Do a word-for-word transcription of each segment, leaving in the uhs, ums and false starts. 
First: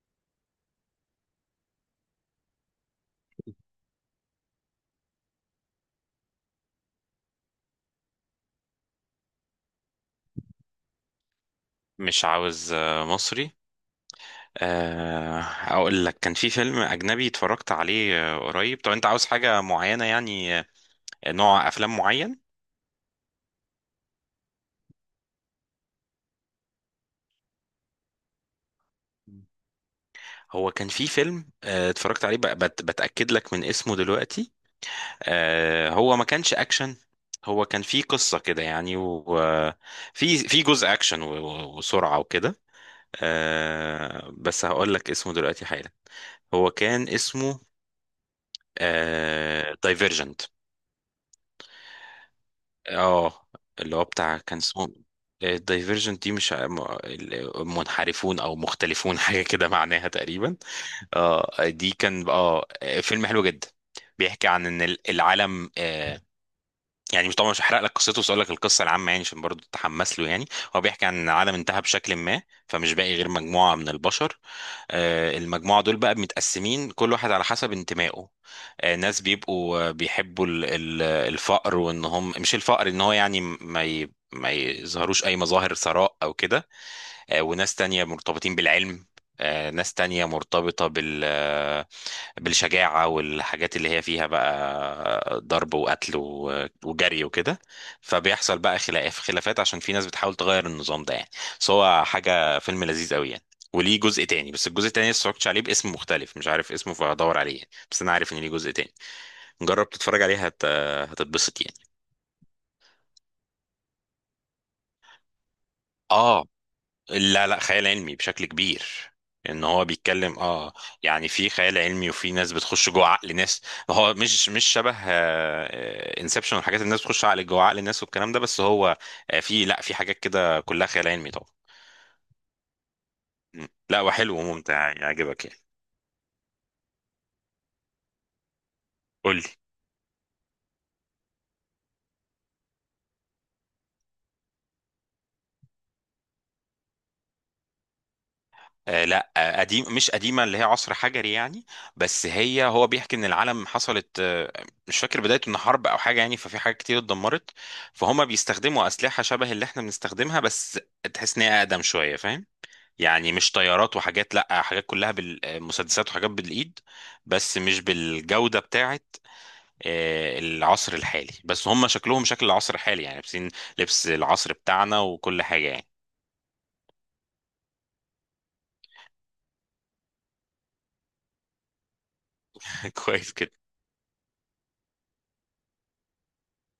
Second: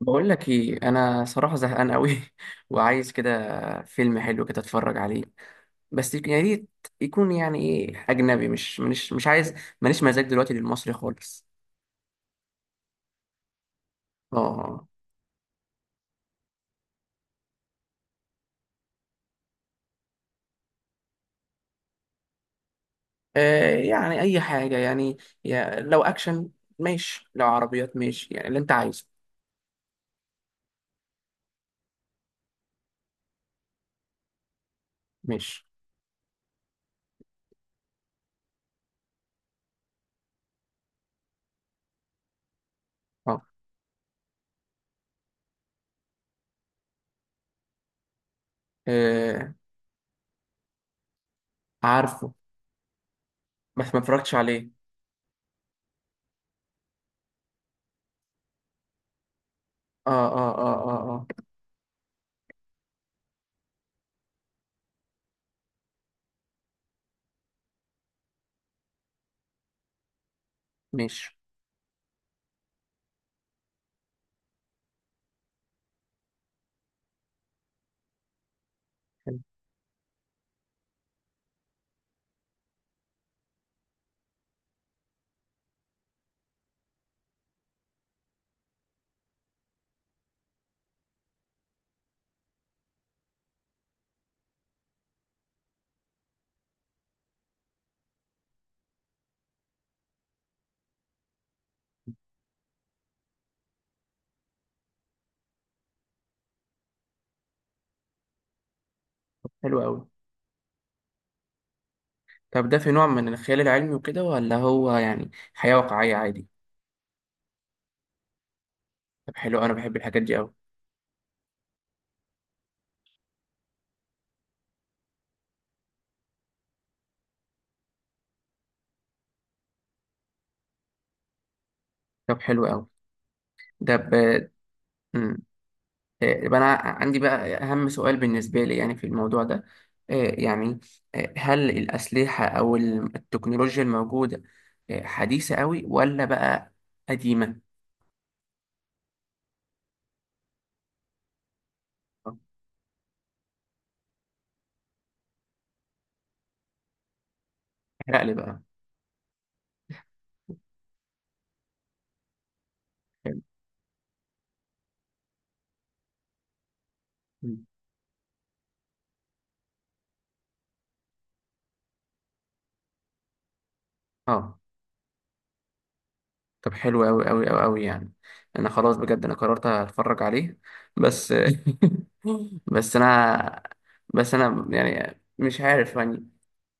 بقول لك ايه. انا صراحه زهقان قوي. وعايز كده فيلم حلو كده اتفرج عليه. بس يك- يا ريت يكون، يعني، ايه، اجنبي. مش مش مش عايز. ماليش مزاج دلوقتي للمصري خالص. مش عاوز آه، مصري. اه. آه، اقول لك كان في فيلم اجنبي اتفرجت عليه آه، قريب. طب انت عاوز حاجة معينة يعني آه، نوع افلام معين. آه، يعني اي حاجه يعني، يا لو اكشن ماشي، لو عربيات ماشي، يعني اللي انت عايزه. هو كان في فيلم آه، اتفرجت عليه بق- بت- بتأكد لك من اسمه دلوقتي. ماشي. آه، هو ما كانش اكشن. هو كان في قصة كده يعني وفي في جزء اكشن و- و- وسرعة وكده. اه. آه، بس هقول لك اسمه دلوقتي حالا. هو كان اسمه آه، دايفيرجنت. عارفه، اه. بس اللي ما هو اتفرجتش بتاع كان عليه. اسمه الدايفرجنت دي مش ع- م- ال- منحرفون او مختلفون حاجه كده معناها اه اه تقريبا. اه اه اه. اه دي كان اه فيلم حلو جدا. بيحكي عن ان ال- العالم آه، يعني مش طبعا مش هحرق لك قصته بس اقول لك القصه العامه يعني عشان برضه تتحمس له يعني. هو بيحكي عن إن ماشي. العالم انتهى بشكل ما. فمش باقي غير مجموعه من البشر. آه، المجموعه دول بقى متقسمين كل واحد على حسب انتمائه. آه، ناس حلو. بيبقوا آه، بيحبوا ال- ال- الفقر وان هم مش الفقر ان هو يعني ما ي... ما يظهروش اي مظاهر ثراء او كده. آه، وناس تانية مرتبطين بالعلم. آه، ناس تانية مرتبطة بال آه، بالشجاعة والحاجات اللي هي فيها بقى ضرب وقتل و- وجري وكده. فبيحصل بقى خلاف خلافات عشان في ناس بتحاول تغير النظام ده يعني. بس هو حاجة فيلم لذيذ قوي يعني. وليه جزء تاني بس الجزء التاني لسه متفرجتش عليه باسم مختلف مش عارف اسمه فهدور عليه يعني. بس انا عارف ان ليه جزء تاني. حلو جرب قوي. تتفرج عليها هت... هتتبسط يعني. طب ده في نوع من الخيال العلمي وكده، ولا هو يعني حياه واقعيه عادي؟ اه، لا لا خيال علمي بشكل كبير. طب حلو ان أوي، انا هو بحب الحاجات دي بيتكلم قوي. اه يعني في خيال علمي وفي ناس بتخش جوه عقل ناس. هو مش مش شبه انسبشن والحاجات اللي الناس بتخش عقل جوه عقل الناس والكلام ده بس هو آه، في لا في حاجات كده كلها خيال علمي طبعا. طب حلو قوي. مم. ده لا ب... وحلو وممتع مم. يعجبك يعني. آه، يبقى انا عندي بقى اهم سؤال بالنسبه لي يعني في قول الموضوع لي. ده. آه، يعني آه، هل الاسلحه او ال- التكنولوجيا الموجوده آه، حديثه قوي، ولا بقى قديمه؟ آه لا آه قديم مش قديمة اللي هي عصر حجري يعني. بس آه، هي هو بيحكي ان العالم حصلت آه مش فاكر بدايته ان حرب او حاجة يعني ففي حاجات كتير اتدمرت. احرق فهم لي بقى. بيستخدموا أسلحة شبه اللي احنا بنستخدمها بس تحس ان هي أقدم شوية فاهم. يعني حلو. مش طيارات وحاجات لا حاجات كلها بالمسدسات وحاجات بالإيد بس مم. مش بالجودة بتاعت آه، العصر الحالي بس هم شكلهم شكل العصر الحالي يعني لابسين لبس العصر اه. بتاعنا وكل حاجة يعني. طب حلو قوي قوي قوي قوي يعني، انا خلاص بجد انا قررت اتفرج عليه. بس بس كويس انا، كده. بس انا يعني مش عارف يعني.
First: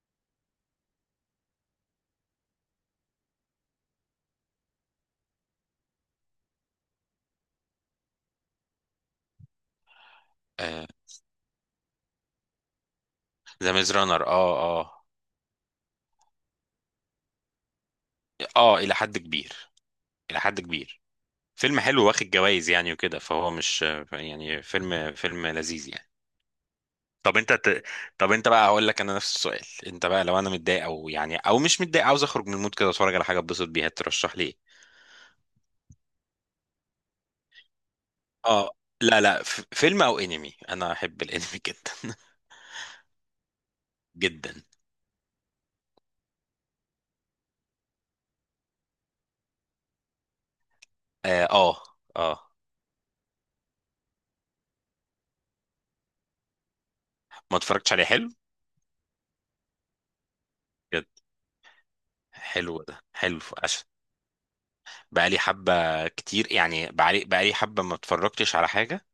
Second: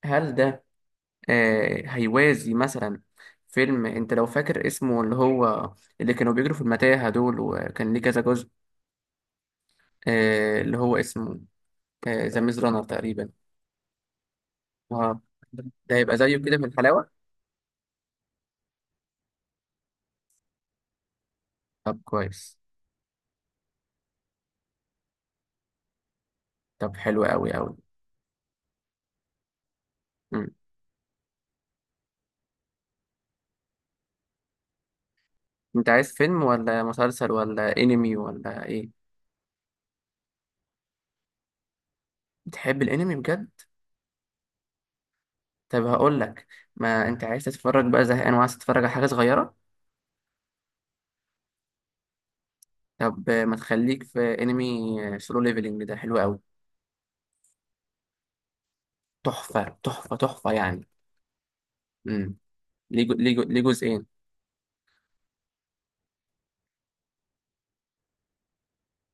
هل ده آه، هيوازي مثلا فيلم انت لو فاكر اسمه، اللي هو اللي كانوا بيجروا في المتاهة دول، وكان ليه كذا جزء، آه، اللي هو اسمه ذا ميز رانر تقريبا. ذا ميز رانر اه The Maze Runner، اه آه. اه. ده هيبقى زيه كده من الحلاوة؟ اه الى حد كبير الى حد كبير. فيلم طب حلو واخد كويس. جوائز يعني وكده فهو مش يعني فيلم فيلم لذيذ يعني. طب حلو طب قوي انت قوي. ت... طب انت بقى هقول لك انا نفس السؤال. انت بقى لو انا مم. متضايق او يعني او مش متضايق عاوز اخرج من المود كده اتفرج على حاجه اتبسط بيها ترشح لي ايه؟ انت عايز فيلم ولا مسلسل ولا انمي ولا اه ايه؟ لا لا ف... فيلم او انمي انا احب الانمي جدا بتحب الانمي بجد؟ جدا. طب هقول لك، ما انت عايز تتفرج بقى، زهقان وعايز تتفرج على حاجة صغيرة. اه اه آه. طب آه، ما تخليك في انمي سولو ليفلنج، ده حلو قوي. ما اتفرجتش عليه، حلو؟ تحفة تحفة تحفة يعني. بجد. امم. حلو ده ليه جو- ليه حلو جو- ليه عشان جزئين؟ بقالي حبه كتير يعني، بقالي بقالي حبه ما اتفرجتش على حاجه.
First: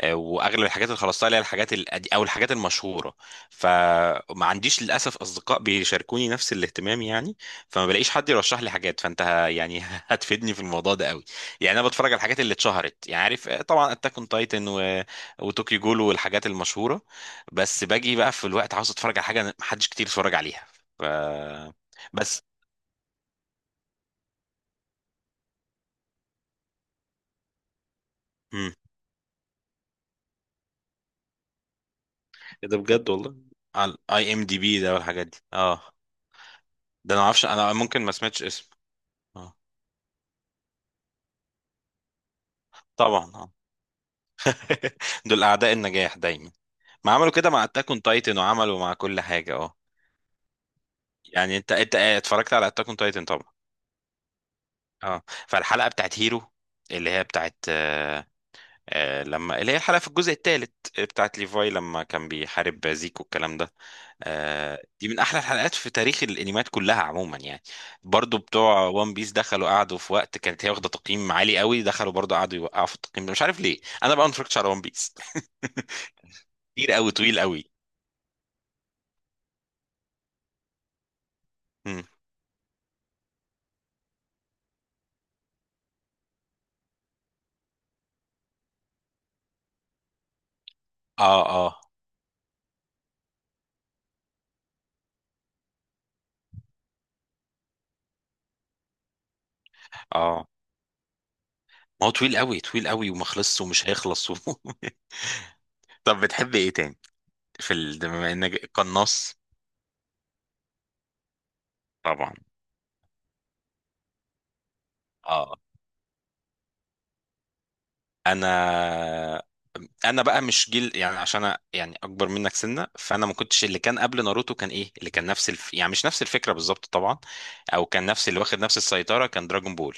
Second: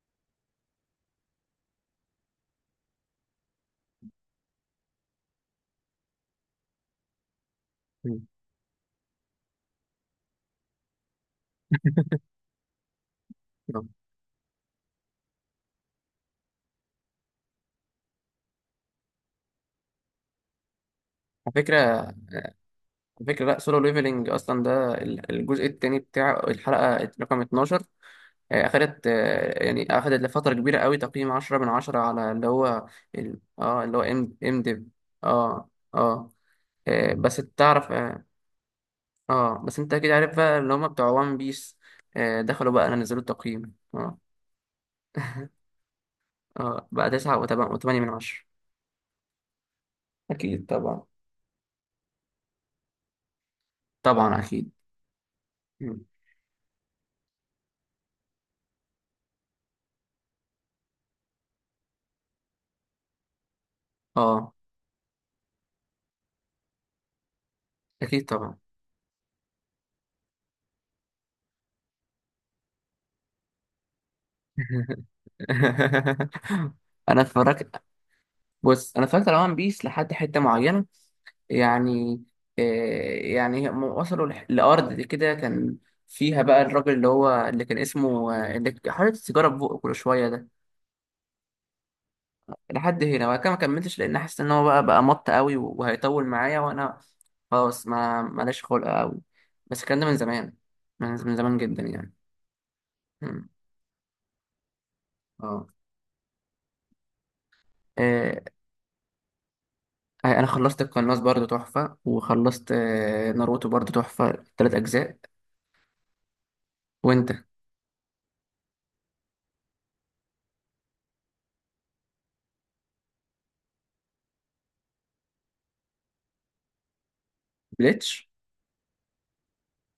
آه، واغلب الحاجات اللي خلصتها اللي هي الحاجات القدي- او الحاجات المشهوره. فما عنديش للاسف اصدقاء بيشاركوني نفس الاهتمام يعني. فما بلاقيش مم. حد يرشح لي حاجات فانت ه- يعني هتفيدني في الموضوع ده قوي. يعني انا بتفرج على الحاجات اللي اتشهرت يعني عارف آه، يلا. طبعا اتاك اون تايتن و... وتوكيو جول والحاجات المشهوره. بس باجي بقى في الوقت عاوز اتفرج على حاجه محدش كتير اتفرج عليها. ف... على فكرة، على بس. فكرة لا سولو ليفلنج أصلا ده ال- الجزء التاني بتاع الحلقة رقم اتناشر. آه، مم. أخدت، آه، يعني أخدت لفترة كبيرة قوي تقييم عشرة من عشرة على اللي إيه ده هو بجد والله. ال... اه على اللي هو اي ام ام دي ام ديف. بي ده والحاجات دي اه. اه. اه. آه، ده انا ما بس اعرفش انا تعرف. ممكن ما اه. سمعتش اسمه. اه آه، بس انت اكيد عارف بقى، اللي هما بتوع وان بيس دخلوا بقى أنا نزلوا طبعا اه. التقييم. اه. دول اعداء النجاح دايما. اه بقى ما عملوا تسعة كده مع و8 اتاك اون من تايتن عشرة. وعملوا مع كل حاجه اه. اكيد طبعا. يعني انت انت اتفرجت على اتاك اون تايتن طبعا. طبعا اكيد. اه. فالحلقه مم. بتاعت هيرو اللي هي بتاعت آه آه لما اللي هي الحلقه في الجزء الثالث بتاعت ليفاي لما كان بيحارب زيكو الكلام ده. اه. آه دي من احلى الحلقات في تاريخ الانميات كلها عموما يعني. اكيد برضو طبعا. بتوع وان بيس دخلوا قعدوا في وقت كانت هي واخده تقييم عالي قوي دخلوا برضو قعدوا يوقعوا في التقييم ده مش عارف ليه انا بقى ما اتفرجتش على وان بيس. كتير قوي انا طويل قوي. اتفرجت بص انا اتفرجت على وان بيس لحد حته معينه يعني. آه، يعني هم وصلوا لح- لارض كده كان فيها بقى الراجل اللي هو اللي كان اسمه، آه، اللي ك- حاطط السيجاره في بقه كل شويه ده، اه اه لحد هنا وبعد كده ما كملتش، لان حاسس ان هو بقى بقى مط قوي و- وهيطول معايا، وانا خلاص ما ماليش خلق قوي. بس الكلام ده من اه. زمان، من من زمان جدا ما هو يعني. طويل قوي طويل قوي وما مم. خلصش ومش هيخلص و... طب بتحب ايه تاني؟ في ال... بما اه. انك قناص. آه، انا خلصت القناص برضو تحفة، طبعا وخلصت آه، ناروتو برضو تحفة تلات اجزاء. اه. وانت؟ انا انا بقى مش جيل يعني عشان انا يعني اكبر منك سنه فانا ما كنتش اللي كان قبل ناروتو كان ايه اللي كان نفس الف... يعني مش نفس الفكره بالظبط طبعا. او كان بليتش. نفس اللي واخد نفس السيطره كان دراجون بول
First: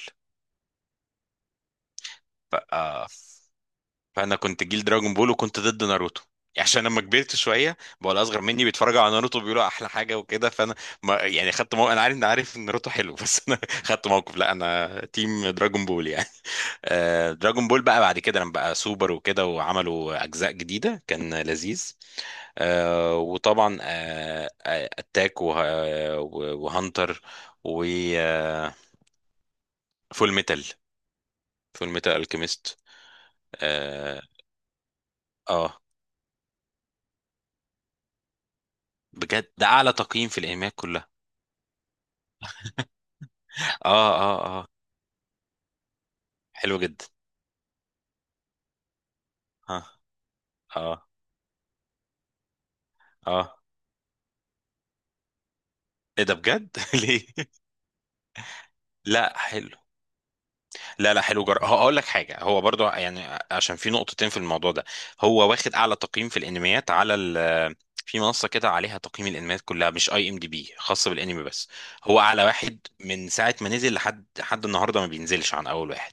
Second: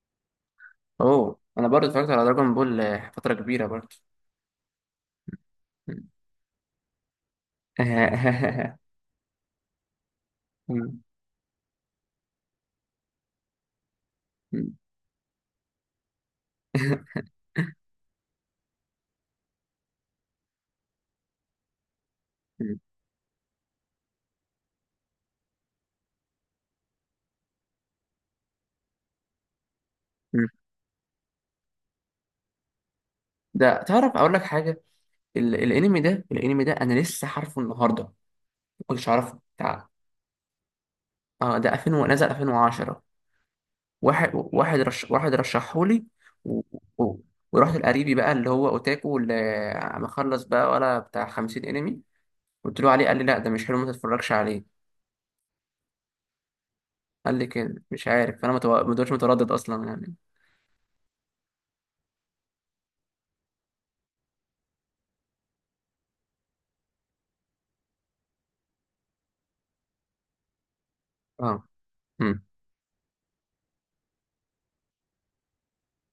اوه، انا برضو اتفرجت على دراجون بول بقى. آه، فترة كبيرة برضو. فانا كنت جيل دراجون بول وكنت ضد ناروتو. يعني عشان لما كبرت شويه بقى الاصغر مني بيتفرجوا على ناروتو بيقولوا احلى حاجه وكده فانا ما يعني خدت موقف. انا عارف ان عارف ان ناروتو حلو بس انا خدت موقف لا انا تيم دراجون بول يعني آه، دراجون بول بقى بعد كده لما بقى سوبر وكده وعملوا اجزاء جديده كان لذيذ. آه، وطبعا آه، آه، اتاك وه- وهانتر وفول ميتال فول ميتال الكيميست. ده تعرف اه اقول لك حاجة. ال- آه. الانمي ده الانمي ده انا لسه عارفه النهاردة، ما كنتش اعرفه. بجد ده تعال. اعلى تقييم في الايميات كلها. اه، ده ألفين و- نزل ألفين وعشرة. اه واحد اه اه. واحد رش واحد رشحهولي. و... حلو جدا. و... ورحت لقريبي بقى اللي هو اوتاكو، اه اللي مخلص بقى اه ولا بتاع خمسين انمي. قلت له عليه، قال لي لا ده اه. مش حلو، ما تتفرجش عليه. ايه ده بجد ليه؟ قال لي كده مش عارف، فانا ما تو- ما دوتش لا متردد حلو. اصلا يعني. لا لا حلو جر... هقول لك حاجه. هو برضو يعني عشان في نقطتين في الموضوع ده. هو واخد اعلى تقييم في الانميات على ال... في منصه كده عليها تقييم الانميات كلها مش اي ام دي بي خاصه بالانمي اه. بس. هو امم. اعلى واحد من ساعه ما نزل لحد لحد النهارده ما بينزلش عن اول واحد.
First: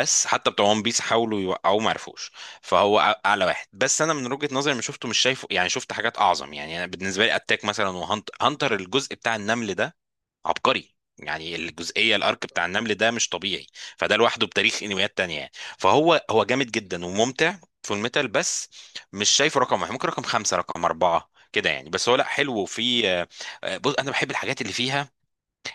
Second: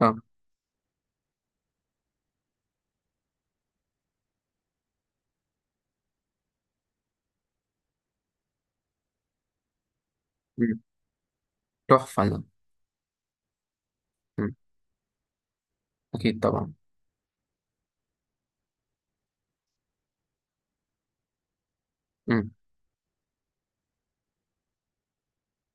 اه. حتى بتوع ون بيس حاولوا يوقعوه ما عرفوش. فهو أع- اعلى واحد بس انا من وجهه نظري ما شفته مش شايفه يعني شفت حاجات اعظم يعني انا بالنسبه لي اتاك مثلا وهانتر هانتر الجزء بتاع النمل ده امم. عبقري يعني الجزئيه تحفه ده. الارك بتاع النمل ده مش طبيعي. فده لوحده امم. بتاريخ انميات تانية يعني. فهو اكيد هو جامد طبعا. جدا وممتع. في الميتال بس مش شايفه رقم واحد ممكن رقم خمسة رقم أربعة كده يعني بس هو لا امم. حلو وفي آه، آه، بص انا بحب الحاجات اللي فيها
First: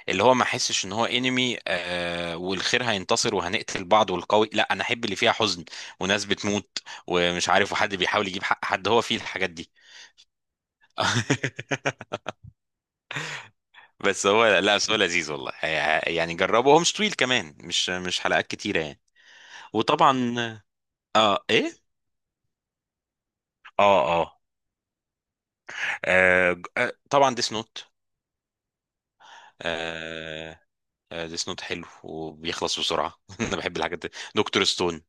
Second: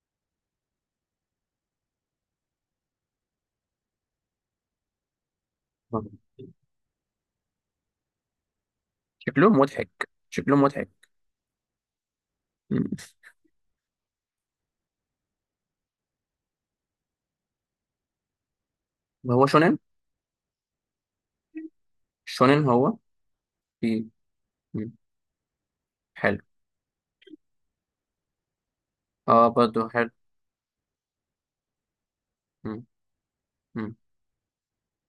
اللي هو ما احسش ان هو انمي آه، والخير هينتصر وهنقتل بعض والقوي لا انا احب اللي فيها حزن طبعاً. وناس بتموت ومش عارف وحد بيحاول يجيب حق حد هو فيه الحاجات شكلهم دي. مضحك، شكلهم مضحك. مم. بس هو لا بس هو لذيذ والله. يعني جربه هو مش طويل كمان مش مش حلقات كتيرة يعني. هو شونين. وطبعا اه ايه. شونين هو. في. اه اه, مم. حلو. آه ج- آه، طبعا ديس نوت. اه برضه حلو. آه آه ديس نوت حلو وبيخلص مم. بسرعة انا بحب مم. الحاجات دي. دكتور ستون.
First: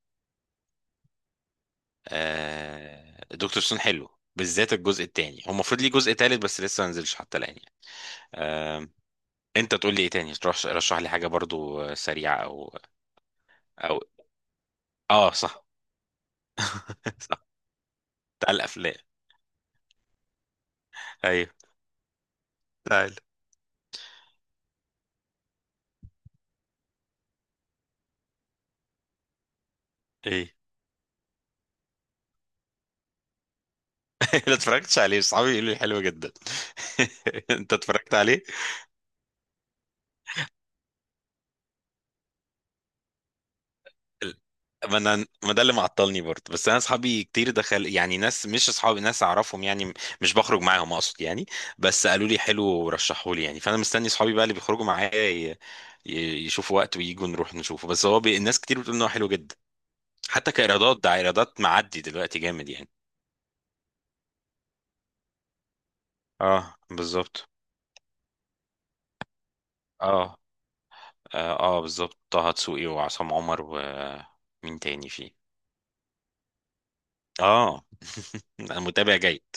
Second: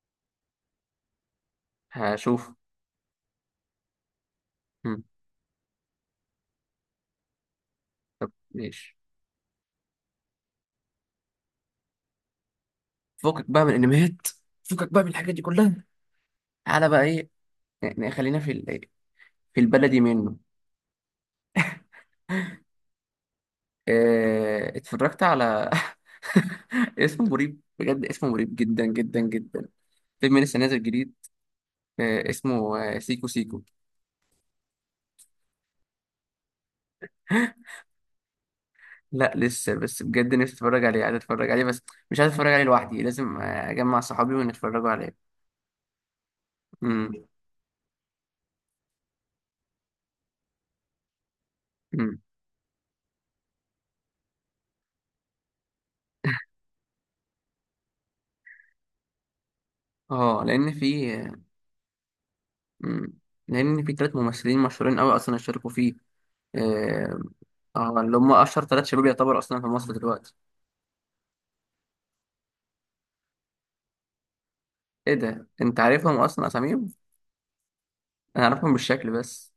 هشوف. آه دكتور ستون حلو. بالذات مم. الجزء التاني هو المفروض ليه جزء تالت بس لسه ما نزلش حتى الآن يعني. آه. ماشي. انت تقول لي ايه تاني تروح رشح لي حاجة برضو آه، سريعة او. فكك بقى من او. الانميات، فكك بقى من اه الحاجات دي صح. كلها. تعالى بقى ايه. صح. يعني خلينا في تعال ال- الافلام. في البلدي منه. ايوه تعال. آه، اتفرجت على اسمه مريب، بجد اسمه مريب جدا جدا جدا، فيلم ايه. لسه نازل جديد، آه، اسمه آه، سيكو سيكو. لا اتفرجتش عليه صحابي يقولوا لي حلو جدا. انت اتفرجت عليه؟ لا لسه، بس بجد نفسي اتفرج عليه، عايز اتفرج عليه بس مش عايز اتفرج عليه لوحدي، لازم آه، اجمع صحابي ونتفرجوا ما انا عليه. ما ده اللي معطلني برضه بس انا امم. اصحابي كتير دخل يعني ناس مش اصحابي ناس اعرفهم يعني. مش بخرج معاهم اقصد يعني. بس امم. قالوا لي حلو ورشحوا لي يعني فانا مستني اصحابي بقى اللي بيخرجوا معايا ي- ي- يشوفوا وقت وييجوا نروح نشوفه بس هو بي... الناس كتير بتقول ان هو حلو جدا. اه حتى لان كايرادات ده في ايرادات معدي دلوقتي جامد يعني. امم لان في ثلاث ممثلين مشهورين قوي اصلا اشتركوا فيه. اه اه. بالظبط. آه، اللي هم اشهر ثلاث شباب يعتبر اصلا في مصر دلوقتي. اه اه, آه بالظبط طه دسوقي وعصام عمر ومين تاني ايه فيه؟ ده، انت عارفهم اصلا اساميهم؟ اه انا اعرفهم انا بالشكل متابع جيد. بس.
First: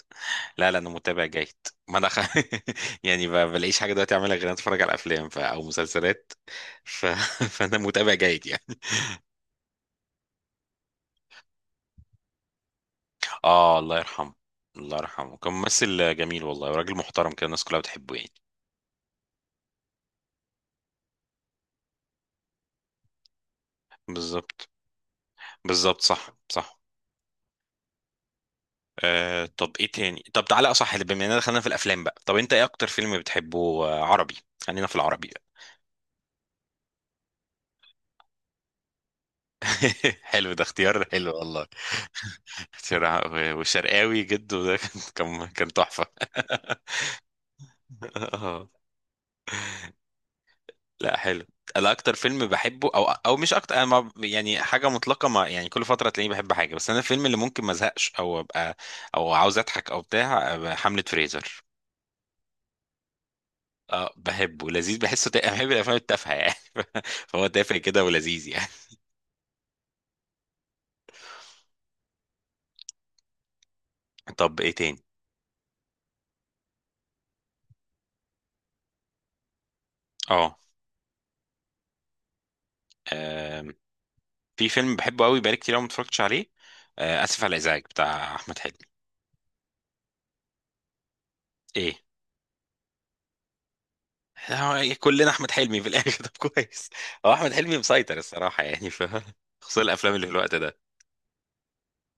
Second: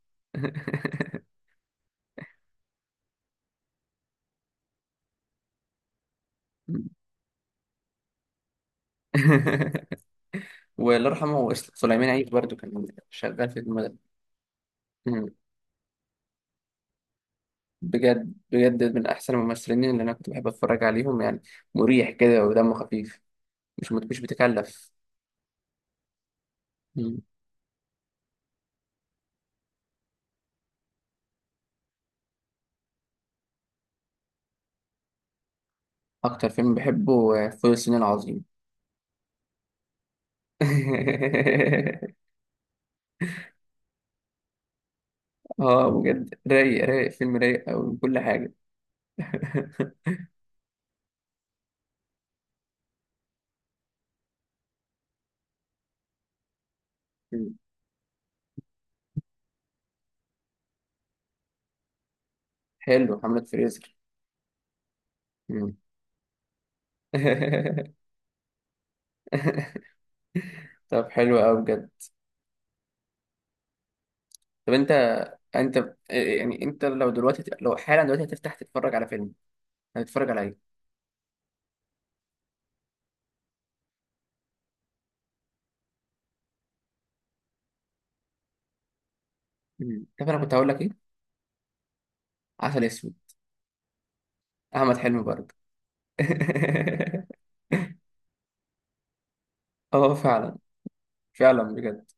لا لا انا متابع جيد. ما انا خ... يعني ما بلاقيش حاجه دلوقتي اعملها غير إن أنا اتفرج على افلام ف... او مسلسلات. ف... فانا متابع جيد يعني. والله يرحمه، وإس- سليمان عيد برضو كان شغال في اه الله المدرسة. يرحمه. الله مم. يرحمه كان ممثل جميل والله وراجل محترم كده الناس كلها بتحبه بجد يعني. بجد من احسن الممثلين اللي انا كنت بحب اتفرج عليهم يعني. مريح كده ودمه خفيف، مش مش بالظبط. بتكلف. بالظبط صح صح. مم. آه طب ايه تاني؟ طب تعالى اصح اللي بما اننا دخلنا في الافلام بقى طب انت ايه اكتر فيلم بتحبه؟ آه، عربي. خلينا في العربي. اكتر فيلم بحبه آه، فول الصين العظيم. حلو ده اختيار حلو والله. شرع- و- والشرقاوي جده ده كان كان كان اه تحفة. بجد، رايق رايق فيلم رايق أوي من كل حاجة. اه لا حلو. انا اكتر فيلم بحبه او او مش اكتر انا ما- يعني حاجه مطلقه ما يعني كل فتره تلاقيني بحب حاجه بس انا الفيلم اللي مم. ممكن ما ازهقش او ابقى او عاوز اضحك او بتاع أبقى حمله فريزر. حلو حملة فريزر. اه بحبه لذيذ بحسه تا... أنا بحب مم. الافلام التافهه يعني فهو تافه كده ولذيذ يعني. طب حلو أوي بجد. طب ايه طب انت تاني؟ انت يعني انت لو دلوقتي لو حالا دلوقتي هتفتح تتفرج على فيلم، هتتفرج على ايه؟ اه في فيلم بحبه قوي بقالي كتير قوي ما اتفرجتش عليه. آه، اسف على الازعاج بتاع احمد حلمي. مم. طب انا كنت هقول لك ايه؟ ايه؟ عسل اسود. هو احمد حلمي كلنا احمد برضه. حلمي في الاخر طب كويس. هو احمد حلمي مسيطر الصراحه يعني في. خصوصا اه الافلام اللي في الوقت فعلا. ده. فعلا بجد.